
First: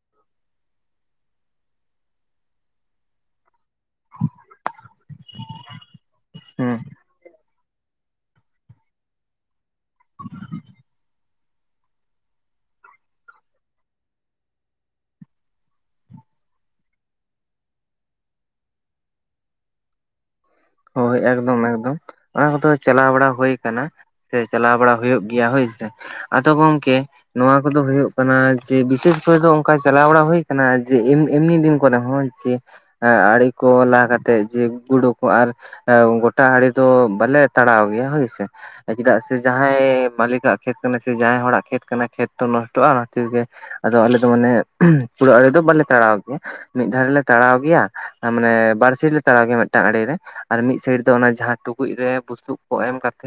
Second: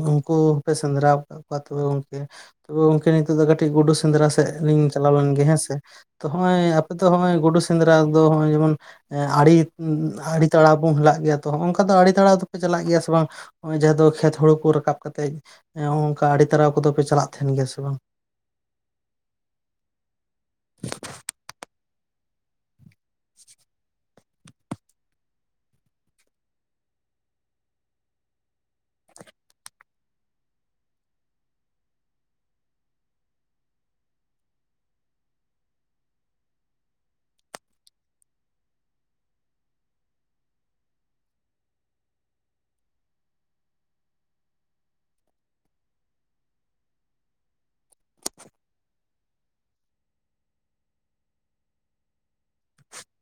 ᱩᱝᱠᱩᱼᱼ ᱯᱮ ᱥᱮᱸᱫᱽᱨᱟᱣ ᱠᱟᱫ ᱠᱚᱣᱟ ᱛᱚᱵᱮ ᱜᱚᱝᱷᱠᱮ ᱛᱚᱵᱮ ᱜᱚᱝᱠᱮ ᱱᱤᱛᱚᱜ ᱫᱚ ᱠᱟᱹᱴᱤᱡ ᱜᱩᱰᱩ ᱥᱮᱸᱼᱼ ᱥᱮᱸᱫᱽᱨᱟ ᱥᱮᱫ ᱞᱤᱧ ᱪᱟᱞᱟᱣ ᱞᱮᱱ ᱜᱮ ᱦᱮᱸ ᱥᱮ ᱛᱚ ᱦᱚᱜᱼᱚᱭᱼᱼ ᱦᱩᱸ ᱟᱯᱮ ᱫᱚ ᱦᱚᱜᱼᱚᱭ ᱜᱩᱰᱩ ᱥᱮᱸᱫᱽᱨᱟ ᱫᱚ ᱦᱚᱜᱼᱚᱭ ᱡᱮᱢᱚᱱ ᱟᱲᱤ ᱟᱲᱤ ᱛᱟᱲᱟ ᱵᱚᱱ ᱞᱟᱜ ᱜᱮᱭᱟ ᱛᱚ ᱦᱚᱜᱼᱚ ᱱᱚᱝᱼᱼ ᱠᱟᱼᱼ ᱱᱮᱛᱟᱲ ᱫᱚ ᱟᱲᱮ ᱛᱟᱲᱟᱣ ᱫᱚᱯᱮ ᱪᱟᱞᱟᱜ ᱜᱮᱭᱟ ᱥᱮ ᱵᱟᱝ ᱦᱚᱜᱼᱚᱭ ᱡᱟᱦᱟ ᱫᱚ ᱠᱷᱮᱛ ᱦᱩᱲᱩ ᱠᱚ ᱨᱟᱠᱟᱵ ᱠᱟᱛᱮ ᱾ ᱦᱮᱸ ᱦᱚᱜᱼᱚᱝᱠᱟ ᱟᱹᱲᱮ ᱛᱟᱲᱟᱣ ᱠᱚᱫᱚ ᱯᱮ ᱪᱟᱞᱟᱜ ᱛᱟᱦᱮᱱ ᱜᱮᱭᱟ ᱥᱮ ᱵᱟᱝ? ᱦᱚᱭ ᱮᱠᱫᱚᱢ ᱮᱠᱫᱚᱢ ᱚᱱᱟ ᱠᱚᱫᱚ ᱪᱟᱞᱟᱣ ᱵᱟᱲᱟ ᱦᱩᱭ ᱠᱟᱱᱟ ᱾ ᱥᱮ ᱪᱟᱞᱟᱣ ᱵᱟᱲᱟ ᱦᱩᱭᱩᱜ ᱜᱮᱭᱟ ᱦᱳᱭ ᱥᱮ ᱟᱫᱚ ᱜᱚᱝᱠᱮᱼᱼ ᱱᱚᱣᱟ ᱠᱚᱫᱚ ᱦᱩᱭᱩᱜ ᱠᱟᱱᱟ ᱡᱮ ᱵᱤᱥᱮᱥ ᱠᱚᱨᱮ ᱫᱚ ᱚᱝᱠᱟ ᱪᱟᱞᱟᱣ ᱵᱟᱲᱟ ᱦᱩᱭ ᱠᱟᱱᱟ ᱡᱮ ᱮᱢᱱᱤ ᱫᱤᱱᱼᱼ ᱦᱚᱭ ᱪᱮ ᱦᱮᱸ ᱟᱲᱮ ᱠᱚ ᱞᱟ ᱠᱟᱛᱮᱫ ᱡᱮ ᱜᱩᱰᱩ ᱠᱚ ᱟᱨᱼᱼ ᱜᱚᱴᱟ ᱟᱲᱮ ᱫᱚ ᱵᱟᱞᱮ ᱛᱟᱲᱟᱣ ᱜᱮᱭᱟ ᱦᱚᱭ ᱥᱮ ᱾ ᱪᱮᱫᱟᱜ ᱥᱮ ᱡᱟᱦᱟᱸᱭ ᱢᱟᱹᱞᱤᱠᱟᱜ ᱠᱷᱮᱛ ᱠᱟᱱᱟ ᱥᱮ ᱡᱟᱦᱟᱸᱭ ᱦᱚᱲᱟᱜ ᱠᱷᱮᱛ ᱠᱟᱱᱟ ᱠᱷᱮᱛ ᱛᱚ ᱱᱚᱥᱴᱚᱜᱼᱟ ᱚᱱᱟ ᱠᱷᱟᱛᱤᱨ ᱜᱮᱼᱼ ᱟᱫᱚ ᱟᱞᱮ ᱫᱚ ᱢᱟᱱᱮ ᱯᱩᱨᱟᱹ ᱟᱲᱮ ᱫᱚ ᱵᱟᱞᱮ ᱛᱟᱲᱟᱣ ᱜᱮᱭᱟ ᱾ ᱢᱤᱫ ᱫᱷᱟᱨᱮ ᱞᱮ ᱛᱟᱲᱟᱣ ᱜᱮᱭᱟ ᱢᱟᱱᱮ ᱵᱟᱨ ᱥᱮᱡ ᱞᱮ ᱛᱟᱲᱟᱣ ᱜᱮᱭᱟ ᱢᱤᱫᱴᱟᱝ ᱟᱲᱮ ᱨᱮᱼᱼ ᱟᱨ ᱢᱤᱫ ᱥᱟᱭᱤᱰ ᱫᱚ ᱚᱱᱟ ᱡᱟᱦᱟᱸ ᱴᱩᱠᱩᱡ ᱨᱮ ᱵᱩᱥᱩᱵ ᱠᱚ ᱮᱢ ᱠᱟᱛᱮᱜᱼᱼ